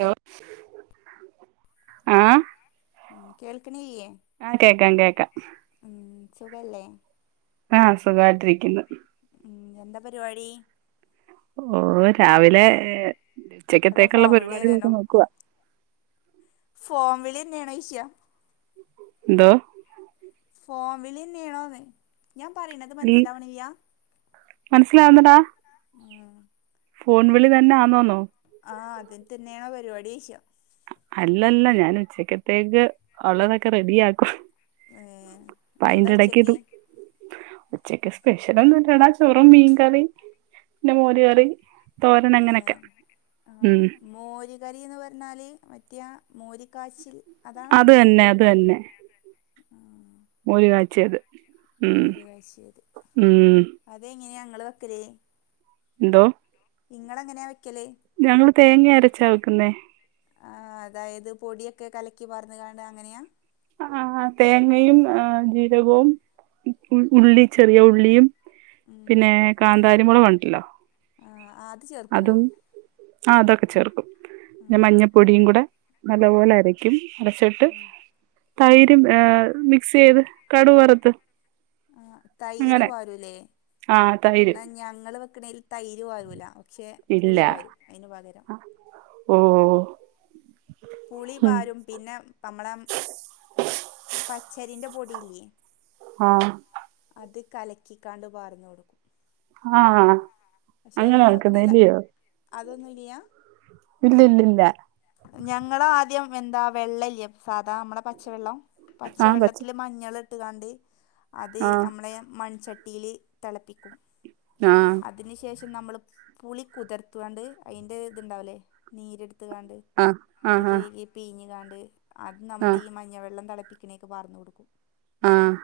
Law ആഹ് കേൾക്കണില്ലേ ആ കേക്കാം ണ്ട് കേക്കാം സുഖല്ലേ ആഹ് സുഖാ യ് ട്ടിരിക്കുന്ന് എന്താ പരിപാടി ഓഹ് രാവിലെ അതോ ഉച്ചക്കത്തേക്കുള്ള ഫോൺ വിളി പരിപാടികാൾ തന്നെയാണോ ക്കെനോകുവ നോക്കുവാ ഫോൺ വിളി ന്നെയാണ്ശ്യ ന്തോ? ഫോവിളിന്നേണോന്ന് ഞാൻ പറീണത് അൽ മനസ്സിലാവണില്ല്യാ? മനസ്സിലാവുന്നടാ. ആഹ് ഫോൺ വിളി തന്നെ ആന്നോന്നോ? ആഹ് അതിൽ തന്നെയാണോ പരിപാടിചോയിച്ച അല്ലല്ല ഞാൻ ഉച്ചക്കത്തേക്ക് ഉള്ളതൊക്കെ റെഡിയാക്കുവാ. ഏ എന്താ ഉച്ചക്ക് അപ്പൊയിന്റെടക്കിതും ഉച്ചയ്ക്ക് സ്പെഷ്യലൊന്നുല്ലടാ ചോറും മീൻകറീം പിന്നെ മോര് കറീം ഏഹ് ഉം ആഹ്. മോര് കറീന്ന് പറഞ്ഞാല് മറ്റയാ മോര്ക്കാച്ചി അത് തന്നെ അത് തന്നെ. ആ മോര് കാച്ചിയത്. ഉം, മോര് കാച്ചിയത് ഉം അതെങ്ങനെയാ ഇങ്ങള് വെക്കല്? ന്തൊ നിങ്ങളെങ്ങനെ വെക്കല്? ഞങ്ങള് തേങ്ങയരച്ചാ വെക്കുന്നേ. ആ അതായത് പൊടിയൊക്കെ കലക്കി പാർന്ന്ങ്ങാണ്ട് അങ്ങനെയാ? ആഹ് തേങ്ങയും ആഹ് ജീരകവും ഉ ഉള്ളി ചെറിയ ഉള്ളിയും ഉം പിന്നെ കാന്താരിമുളകുണ്ടല്ലോ ആ ആ, അത് ചേർക്കുവോ അതും ആ അതൊക്കെ ചേർക്കും. ആ പിന്നെ മഞ്ഞപ്പൊടിയും കൂടെ നല്ലപോലെ അര ക്കും അരച്ചിട്ട് തൈര് ഏഹ് മിക്സെയ്ത് കടുവറുത്ത് ആ തൈര് പാരൂല്ലേ? ആഹ് തൈര് ഇന്നാ ഞങ്ങള് വെക്കണേൽ തൈര് പാരൂല. ക്ഷേ ഇല്ല പുളിപാരും അയിന് പകരം. ഓഹ്. പുളി ഉം പാരും പിന്നെ നമ്മളെ [inaudible] പച്ചരിന്റെ പൊടിയില്ലേ? ആഹ് അത് കലക്കിക്കാണ്ട് പറാർന്നു കൊടുക്കും. ആ ആഹ് അങ്ങനെ വെക്കുന്നല്ലയോ? അതൊന്നുല്ല്യാ? ഇല്ലല്ല ഇല്ല. ഞങ്ങളാദ്യം എന്താ വെള്ളല്ലേ സാധാ നമ്മടെ പച്ചവെള്ളം? ആഹ് പച്ച പച്ചവെള്ളത്തില് മഞ്ഞള് ഇട്ട്ങ്ങാണ്ട് അത് ആഹ് ഞമ്മളെ മൺചട്ടിയില് തെളപ്പിക്കും. മ്മ് അതിന് ശേഷം നമ്മള് പുളി കുതിർത്തുകാണ്ട് അതിൻ്റെ ദ്ണ്ടാവൂല്ലേ? നീരെടുത്തുങ്ങാണ്ട് ആഹ് അത് ആഹ് കയ്കി പീഞ്ഞ്ക്കാണ്ട് അത് ആഹ് ആഹ് നമ്മളീ മഞ്ഞ വെള്ളം തിളപ്പിക്കണീക്ക് പാർന്നൊടുക്കും. ആഹ്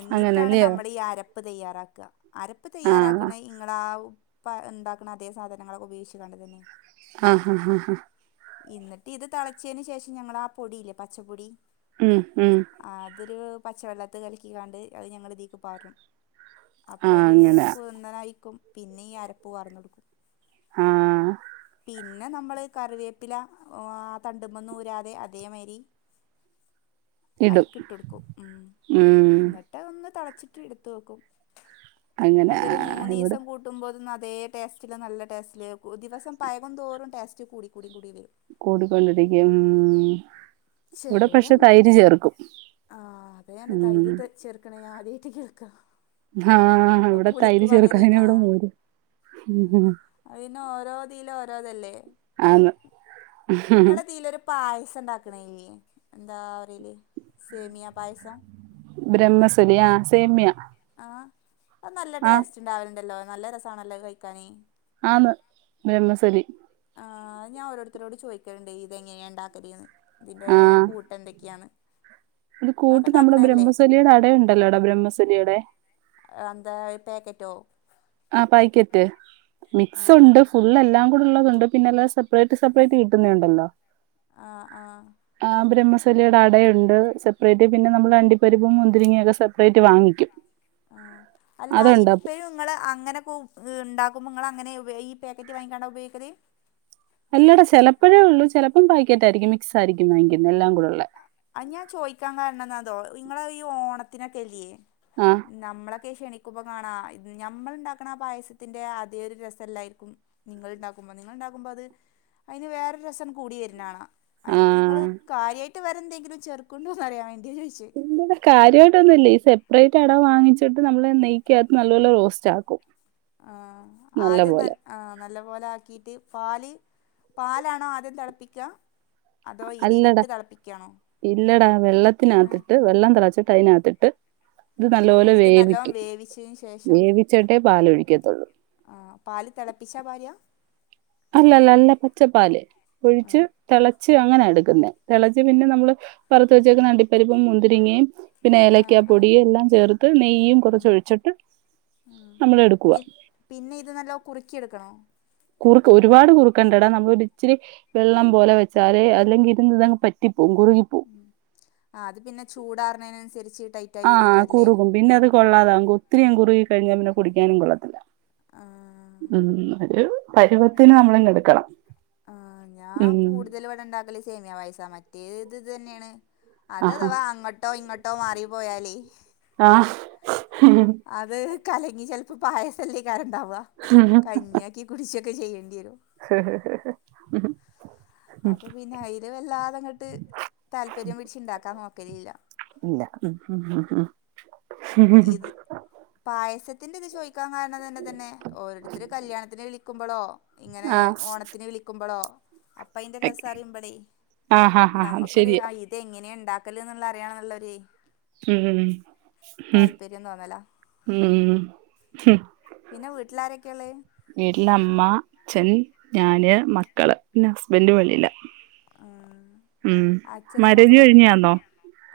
എന്നിട്ടാണ് അങ്ങനല്ലയോ നമ്മളീ അര പ്പ് തയ്യാറാക്ക. അരപ്പ് ആഹ് തയ്യാറാക്കണയ് ഇങ്ങളാ പ ഇണ്ടാക്കണ അതേ സാധനങ്ങളൊക്കെ ഉപയോഗിച്ച്ങ്ങാണ്ടന്നെ ആഹ് ആഹ് ആഹ്. ഇന്നിട്ട് ഇത് തളച്ചതിന് ശേഷം ഞങ്ങളാ പൊടിയില്ലേ പച്ചപ്പൊടി? ഉം ഉം. ആ അതൊരു പച്ചവെള്ളത്ത് കലിക്കിക്കാണ്ട് അത് ഞങ്ങളിതീക്ക് പാരും. ആഹ് അപ്പൊരു അങ്ങനെ കുർന്നനായിക്കും പിന്നീ അരപ്പ് പാർന്നൊടുക്കും. ആഹ്. പിന്നെ നമ്മള് കറിവേപ്പില ആ തണ്ടിമേന്ന് ഊരാതെ അതേമാതിരി ഇടും അയിക്കി ഇട്ടൊടുക്കും ഉം ഉം എന്നിട്ട് ഒന്ന് തിളച്ചിട്ട് എടുത്ത് വെക്കും അങ്ങനെ അതൊരു ഇവിടെ മൂന്നിസം കൂ ടുമ്പോൾ അതേ ടേസ്റ്റില് നല്ല ടേസ്റ്റില് ആകും ദിവസം പഴകും തോറും ടേസ്റ്റ് കൂടി കൂടി കൂടി വരും കൂടിക്കൊണ്ടിരിക്കും ഉം ഉം ചെറൂര അങ്ങ് ആ അതെ തന്നെ ഉം തൈര് ചെറ കേൾക്കണെ ഞാ അതീയായിട്ട് കേൾക്കാ ആഹ് ആ ഇവിടെ പുളിക്ക് തൈര് ചേർക്കും പകരെ അതിന് ഇവിടെ ആഹാ മോരും ആ അത് പിന്നെ ഓരോതീല് ഓരോതല്ലേ ആന്ന് നിങ്ങള തീയിലൊരു പായസം ഉണ്ടാക്കണേ എന്താ പറയല് സേമിയാ പായസം ബ്രഹ്മസലിയാ ആ സേമ്യ ആഹ നല്ല ടേസ്റ്റ് ഉണ്ടാവലുണ്ടല്ലോ നല്ല രസാണല്ലോ കഴിക്കാന് ആന്ന് ബ്രഹ്മസലി ആ അത് ഞാ ഓരോരുത്തരോട് ചോദിക്കണുണ്ട് ഇത് എങ്ങനെയാ ഉണ്ടാക്കല് എന്ന് ഇതിന്റെ കൂട്ട് എന്തൊക്കെയാണ് അത് കൂട്ട് നമ്മുടെ ബ്രഹ്മസലിയുടെ അടയുണ്ടല്ലോടാ ബ്രഹ്മസലിയുടെ എന്താ ഈ പാക്കറ്റോ? ആ പാക്കറ്റ് മിക്സ് ആഹ് ഉണ്ട് ഫു ഇല്ല എല്ലാം കൂടെ ഉള്ളതുണ്ട് പിന്നെല്ലാം സെപ്പറേറ്റ് സെപ്പറേറ്റ് കിട്ടുന്നേയുണ്ടല്ലോ ആഹ് ആഹ് ആ ബ്രഹ്മസലിയുടെ അടയുണ്ട് സെപ്പറേറ്റ് പിന്നെ നമ്മള് അണ്ടിപ്പരിപ്പും മുന്തിരിങ്ങിയൊക്കെ സെപ്പറേറ്റ് വാങ്ങിക്കും ആ അല്ല അതുണ്ട് അപ്പൊ ഇപ്പഴും നിങ്ങള് അങ്ങനെക്കെ ഉണ്ടാകുമ്പോ നിങ്ങൾ അങ്ങനെ ഈ പാക്കറ്റ് വാങ്ങിക്കാണ്ട ഉപയോഗിക്കല് അല്ലടാ ചിലപ്പോഴേ ഉള്ളൂ ചിലപ്പം പാക്കറ്റായിരിക്കും മിക്സായിരിക്കും വാങ്ങിക്കുന്നേ എല്ലാം കൂടെ ഉള്ള അത് ഞാൻ ചോയിക്കാൻ കാരണം എന്നാതോ നിങ്ങള ഈ ഓണത്തിനൊക്കെ ഇല്ലയേ ആഹാ നമ്മളൊക്കെ ഈ ക്ഷണിക്കുമ്പോ കാണാ നമ്മള് ഉണ്ടാക്കണ ആ പായസത്തിന്റെ അതേ ഒരു രസല്ലായിരിക്കും നിങ്ങളുണ്ടാക്കുമ്പോ നിങ്ങളുണ്ടാക്കുമ്പോ അത് അതിന് വേറൊരു രസം കൂടി വരുന്നാണാ ആ അയിക്ക് ഇങ്ങള് കാര്യായിട്ട് വേറെ എന്തെങ്കിലും ചെറുക്കുണ്ടോന്നറിയാൻ വേണ്ടിയാ ചോദിച്ചേ ഇല്ലെടാ കാര്യായിട്ടൊന്നും ഇല്ല ഈ സെപ്പറേറ്റ് അട വാങ്ങിച്ചിട്ട് നമ്മള് നെയ്ക്കകത്ത് നല്ല പോലെ റോസ്റ്റ് ആക്കും ആ ആദ്യം നല്ല നല്ല പോലെ ആക്കിയിട്ട് പാല് പാലാണോ ആദ്യം തിളപ്പിക്കാ അല്ലടാ ഇല്ലടാ ഏ വെള്ളത്തിന്നാത്തിട്ട് വെള്ളം തിളച്ചിട്ട് അതിനാത്തിട്ട് ഇത് ആ നല്ലപോലെ ഇത് നല്ലോണം വേവിക്കും വേവിച്ചതിന് ശേഷം വേവിച്ചട്ടേ പാലൊഴിക്കത്തുള്ളൂ ആ പാല് തിളപ്പിച്ചാ പാര്യാ അല്ലല്ലാ നല്ല പച്ചപ്പാല് ആ ഒഴിച്ച് തിളച്ച് അങ്ങനാ എടുക്കുന്നേ തിളച്ച് പിന്നെ നമ്മള് വറുത്ത് വെച്ചേക്കുന്നേ അണ്ടിപ്പരിപ്പും മുന്തിരിങ്ങയും പിന്നെ ആ ഏലക്ക ആ ആ പൊടിയും എല്ലാം ചേർത്ത് നെയ്യും കുറച്ച് ഒഴിച്ചിട്ട് നമ്മൾ പി എടുക്കുവാ പിന്നെ ഇത് നല്ല കുറുക്കിയെടുക്കണോ കുറുക്ക് ഒരുപാട് കുറുക്കേണ്ടടാ നമ്മള് ഒരു ഇച്ചിരി വെള്ളം പോലെ വെച്ചാലേ അല്ലെങ്കിൽ ഇരുന്ന് ഇതങ്ങ് പറ്റിപ്പോകും കുറുകി പോകും ആ അത് പിന്നെ ചൂടാറിണതിനനുസരിച്ച് ടൈപ് ആ കുറുകും പിന്നെ അത് കൊള്ളാതാകും ഒത്തിരിയും കുറുകി കഴിഞ്ഞാ പിന്നെ കുടിക്കാനും കൊള്ളത്തില്ല ആഹ് ഉം ഒരു പരുവത്തിന് നമ്മളിങ് എടുക്കണം. ആ ഞാൻ ഉം കൂടുതൽ ഇവിടെ ഉണ്ടാക്കല് സേമിയാ പായസാ മറ്റേത് ഇത് തന്നെയാണ് അത് ആഹാ അഥവാ അങ്ങോട്ടോ ഇങ്ങോട്ടോ മാറി പോയാലേ ആഹാ അത് കലങ്ങി ചിലപ്പോ പായസം അല്ലേ ഇണ്ടാവുക കഞ്ഞാക്കി കുടിച്ചൊക്കെ ചെയ്യണ്ടെരും. [unintelligible] അപ്പൊ പിന്നെ അതിൽ വല്ലാത ങ്ങട്ട് താല്പര്യം പിടിച്ചുണ്ടാക്കാൻ നോക്കലില്ല. ഇല്ല ഉ ഉ ഇത് പായസത്തിന്റെ ഇത് ചോയ്ക്കാൻ കാരണം തന്നെ തന്നെ ഓരോരുത്തർ കല്യാണത്തിന് വിളിക്ക വിളിക്കുമ്പളോ ഇങ്ങനെ ആഹ് ഓണത്തിന് വിളിക്കുമ്പളോ അപ്പ അയിന്റെ രസം ഓക്കെ അറിയുമ്പളെ ആഹ് ഹാ ഹാ അത് നമക്കൊരു ശരിയാ ഇത എങ്ങനെ ഇണ്ടാക്കല് ന്നുള്ള അറിയാനുള്ളൊര് താല്പര്യം തോന്നലാ ഉം പിന്നെ വീട്ടിലാരൊക്കെള്ളെ വീട്ടില അമ്മ, അച്ഛൻ, ഞാന്, മക്കള് പിന്നെ ഹസ്ബന്റ് വെളിയിലാ. ഉം മാരേജ് കഴിഞ്ഞാന്നോ?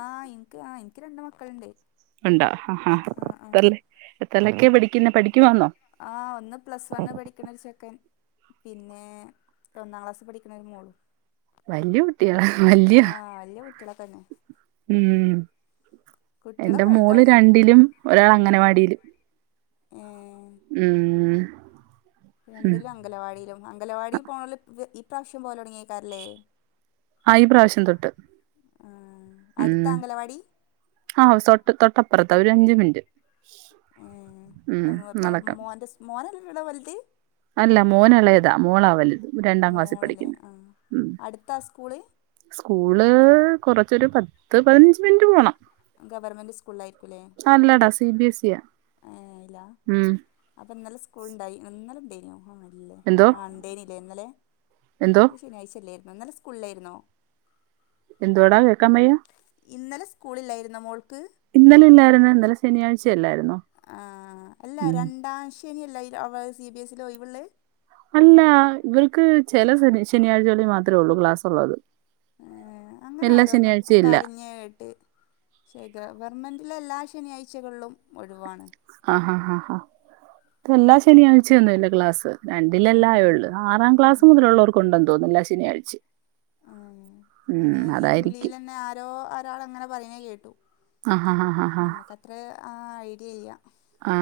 ആഹ് ഇനിക്ക് ആ ഇനിക്ക് രണ്ട് മക്കളുണ്ട്. ഉണ്ടാ ആ എത്രലൊക്കെ പഠിക്ക ന്ന പഠിക്ക് വാന്നോ പിന്നെ ഒരു ചെക്കൻ പിന്നെ ഒന്നാം ക്ലാസ്സ് പഠിക്കണ ഒരു മോളും. വല്യ കുട്ട്യള ആ വല്യ വലിയ കുട്ടികളൊക്കെ തന്നെ ഉം എന്റെ കുട്ടികളൊക്കെ മോള് വലുതായിണ് രണ്ടിലും ഒരാൾ ഉം അങ്ങനവാടിയില് ഏ ഉം ഉം രണ്ടിലും അംഗലവാടിയിലും അങ്കലവാടിൽ പോണോൽ ഈ പ്രാ വശ്യം പോലെ തുടങ്ങിയ്കാരല്ലേ? ആഹ് ഈ പ്രാവശ്യം തൊട്ട് ആ അടുത്ത അംഗലവാടി? ആഹ്തൊട്ട് തൊട്ടപ്പുറത്താ ഒരു അഞ്ച് മിനിറ്റ് ഉം ഇപ്പ നടക്കാം മോന്റെ മോനല്ലട വൽത് അല്ല മോന ഇളയതാ മോളാ വലുത് രണ്ടാം ക്ലാസ്സിൽ മോളില്ലേ പഠിക്കുന്ന ആ ഉ അടുത്താ സ്കൂള് സ്കൂള് കൊറച്ചൊരു പത്ത് പതിനഞ്ച് മിനിറ്റ് പോണം ഗവൺമെന്റ് സ്കൂളായിരിക്കല്ലേ അല്ലടാ സി ബി എസ് ഇയാ ഏ അയില ഉം അപ്പൊ ഇന്നലെ സ്കൂൾ ഉണ്ടായിഇന്നലെ ഇണ്ടായിനോ? അല്ലേ എന്തോ ആ ഇണ്ടേയ്നില്ലേ ഇന്നലെ എന്തോ ശനിയാഴ്ച ഇല്ലായ്ര്ന്നോ. ഇന്നലെ സ്കൂളില്ലായിരുന്നോ? എന്ത് വാടാ കേൾക്കാം വയ്യ. ഇന്നലെ സ്കൂളിലായിരുന്നോ മോൾക്ക്? ഇന്നലെ ഇല്ലായിര്ന്ന്, ഇന്നലെ ശനിയാഴ്ചല്ലായിരുന്നോ. ആ അല്ല രണ്ടാം ശനി അല്ല, സി ബി എസ്സിൽഒഴിവില്ലേ. അല്ല ഇവർക്ക് ചില ശനിയാഴ്ചകളിൽ മാത്രമേ ഉള്ളൂ ക്ലാസ് ഉള്ളത്. ഏ അങ്ങനെ എല്ലാ ആരോന്ന് ശനിയാഴ്ചയും ഇല്ല പറഞ്ഞ്കേട്ട്. ഗവൺമെൻറ്റില് എല്ലാ ശനിയാഴ്ചകളിലും ഒഴിവാണ്. ആ ആ ആ ഹാ എല്ലാ ശനിയാഴ്ചയൊന്നുംല്ല ക്ലാസ്. രണ്ടിലല്ലേ ഏഹ് ആയൊള്ളു. ആറാം ക്ലാസ് ആഹ് മുതലുള്ളവർക്കുണ്ടെന്ന് തോന്നുന്ന് എല്ലാ ശനിയാഴ്ചകളിലും. ആ അങ്ങനെ ഈ വിളിൽന്നെ ആരോ ആരാൾ അങ്ങനെ പറയുന്നേ കേട്ടു ആ ഹാ ആ ആ ആ നമുക്കത്ര ആ ഐഡിയ ഇല്ല ആ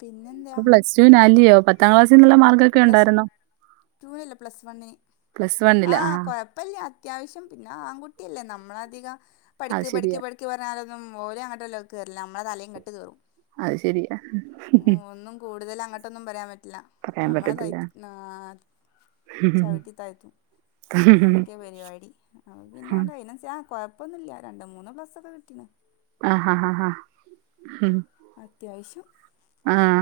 പിന്നെ എന്താ? പ്ലസ്ടു ലാല്യോ പത്താം ക്ലാസിലുള്ള മാർക്ക് പ്ലസ് ടു അല്ല പ്ലസ് വൺ പ്ലസ് വണ്ണില് ആ ആഹ കൊയപ്പല്യ അത്യാവശ്യം പിന്നെ ആൺകുട്ടിയല്ലേ നമ്മള അധികം അത് പഠിക്ക് പഠിക്ക് ശരിയാ പഠിക്ക് എ പറഞ്ഞാലൊന്നുംഓരോ അങ്ങട്ടല്ലെ കേറില്ല നമ്മെ തലേക്ക് കട്ട് കയറും അയ് ശെരിയാ കൂടുതലങ്ങോട്ടൊന്നും പറയാൻ പറ്റില്ല. പറയാൻ ഞമ്മളെ സൈ പറ്റത്തില്ല ചവിട്ടി താഴ്ത്തും അതൊക്കെ പരിപാടി. പിന്നെണ്ട അതിനാൻ ഇപ്പന്നില്ല രണ്ട് മൂന്ന് എപ്ലസ് ഒക്കെ കിട്ടീണ് ആഹ് അത്യാവശ്യം ആഹ്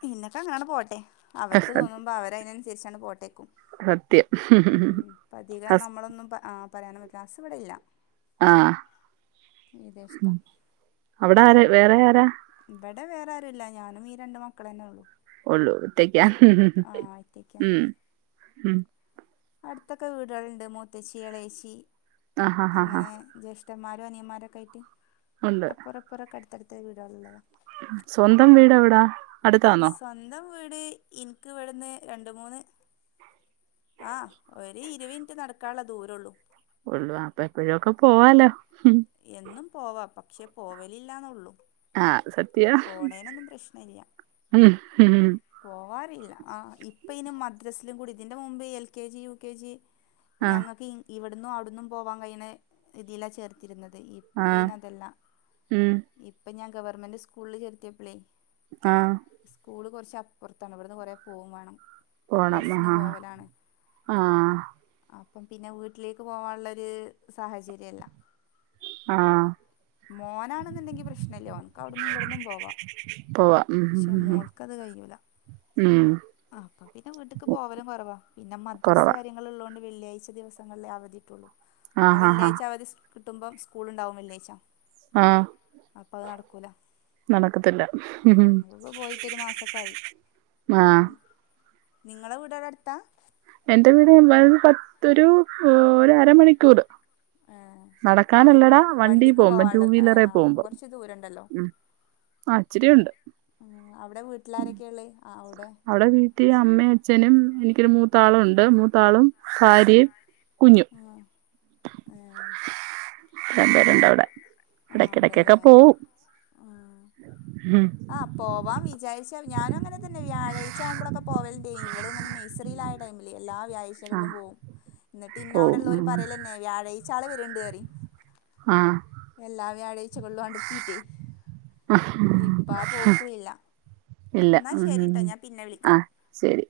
പിന്നൊക്കെ അങ്ങനാണ് പോട്ടെ അവർക്ക് സത്- തോന്നുമ്പോ അവര അതിനനുസരിച്ചാണ് പോട്ടേക്കും സത്യം ഉം അപ്പ അധികം ഹസ് നമ്മളൊന്നും പറയാന ഹസ് ഇവിടെയില്ല ആഹ ഇത് ഇഷ്ടാ അവിടെ ആരാ വേറെ ആരാ ഇവിടെ വേറെ ആരു ഇല്ല ഞാനും ഈ രണ്ട് മക്കള തന്നെ ഉള്ളു ഉള്ളൂ ഒറ്റക്ക ആ ഒറ്റക്കാ ഉം ഉം അടുത്തൊക്കെ വീടുകളുണ്ട് മൂത്തച്ചി ഇളേച്ചി ആ ഹാ ഹാ ഹാ അങ്ങനെ ജ്യേഷ്ഠമാരോ ജേഷ്ഠന്മാര്അനിയന്മാരൊക്കെ ആയിട്ട് ഉണ്ട് അപ്പുറപ്പുറൊക്കെ അടുത്തടുത്ത വീടള്ളതാണ് സ്വന്തം വീട് എവിടാ അടുത്താന്നോ സ്വന്തം വീട് ഇനിക്ക് ഇവിടന്ന് രണ്ട് മൂന്ന് ആ ഒരു ഇരു മിനിറ്റ് നടക്കാനുള്ള ദൂരള്ളൂ [unintelligible] എപ്പഴും ഒക്കെ പോവാലോ എന്നും പോവാ പക്ഷേ പോവലില്ലാന്നുള്ളൂ ആഹ പ്രശ്നല്ല [unintelligible] പോവാറില്ല ആ ഇപ്പ ഇനും മദ്രസിലും കൂടി ഇതിന്റെ മുമ്പ് L K G U K G ആ ഞങ്ങൾക്ക് ഇവിടന്നും അവിടന്നും പോവാൻ കഴിയണ ഇതില്ലാ ചേർത്തിരുന്നത് ഈ ആ ഇപ്പ ഇതിനതല്ല ഉം ഇപ്പൊ ഞാൻ ഗവൺമെന്റ് സ്കൂളിൽ ചെത്തിയപ്പോള് ആഹ സ്കൂൾകുറച്ച് അപ്പുറത്താണ് ഇവിടുന്ന് കൊറ പോകവും വേണം പോണം ബസിന് ആഹ് പോവലാണ് ആഹ് അപ്പം പിന്നെ വീട്ടിലേക്ക് പോവാനുള്ളരു സാഹചര്യല്ല ആ മോനാണെന്നുണ്ടെങ്കി പ്രശ്നമില്ല അവിടന്നും ഇവിടന്നും പോവാം പോവാ ഉ പക്ഷെ ഉം ആ അപ്പ പിന്നെ വീട്ടക്ക് പോവലും കുറവാ പിന്നെ മദ്രസ കൊറവാ കാര്യ [unintelligible] വെള്ളിയാഴ്ച ദിവസങ്ങളിൽ അവധിട്ടുള്ളൂ ആ ആഹ് ആഹ് ആഹ് വെള്ളിയാഴ്ച അവര് കിട്ടുമ്പോ സ്കൂൾ ഉണ്ടാവു വെള്ളിയാഴ്ച്ചാ ആഹ് അപ്പ അത് നടക്കൂല നടക്കത്തില്ല [inaudible] പോയിട്ടരു മാസക്കയി ആഹ് നിങ്ങളെവീട് അവിടെ അടുത്ത എന്റെ വീട് പത്തൊരു ഒരു അരമണിക്കൂർ ഏഹ് വൺ നടക്കാനുള്ളടാ വണ്ടി വണ്ടിക്ക് പോകുമ്പം പോവാള്ള ഏഹ് ടൂവീലറെ അപ്പ പോകുമ്പം കൊറച്ച് ദൂരണ്ടല്ലോ ഉം ആ ഇച്ചിരിയുണ്ട് ഉ അവിടെ വീട്ടിൽ ആരൊക്കെ ഉള്ളത് അവിടെ അവിടെ വീട്ടിൽ അമ്മയും അച്ഛനും എനിക്കൊരു മൂത്താളും ഉണ്ട് മൂത്താളും ഭാര്യയും കുഞ്ഞും ആ അത്രപേരുണ്ട് അവിടെ ഇടക്കിടക്കൊക്കെ പോവും ആ ആഹ പോവാ വിചാരിച്ച ഞാന അങ്ങനെ തന്നെ വ്യാഴാഴ്ചവുമ്പോഴൊക്കെ പോവലണ്ട്ഇവള്ഇങ്ങനെ നഴ്റിയിലയിട്ട് എല്ലാ വാഴ്ചകളില ആഹ് പോവും എന്നിട്ട് ഇന്ന പോവും അവിടെള്ളവര്പറയ പിന്നെ വ്യാഴാഴ്ച ആള് വരുന്നുണ്ട് എന്ന് പറയും ആ എല്ലാവ്യാഴാഴ്ചകളും [unintelligible] ഇപ്പാ ആപോക്കൂല്ല ഇല്ല എന്നാ ശരിട്ടോ ഉം ഞാൻ പിന്നെ ആ വിളിക്കാം ശരി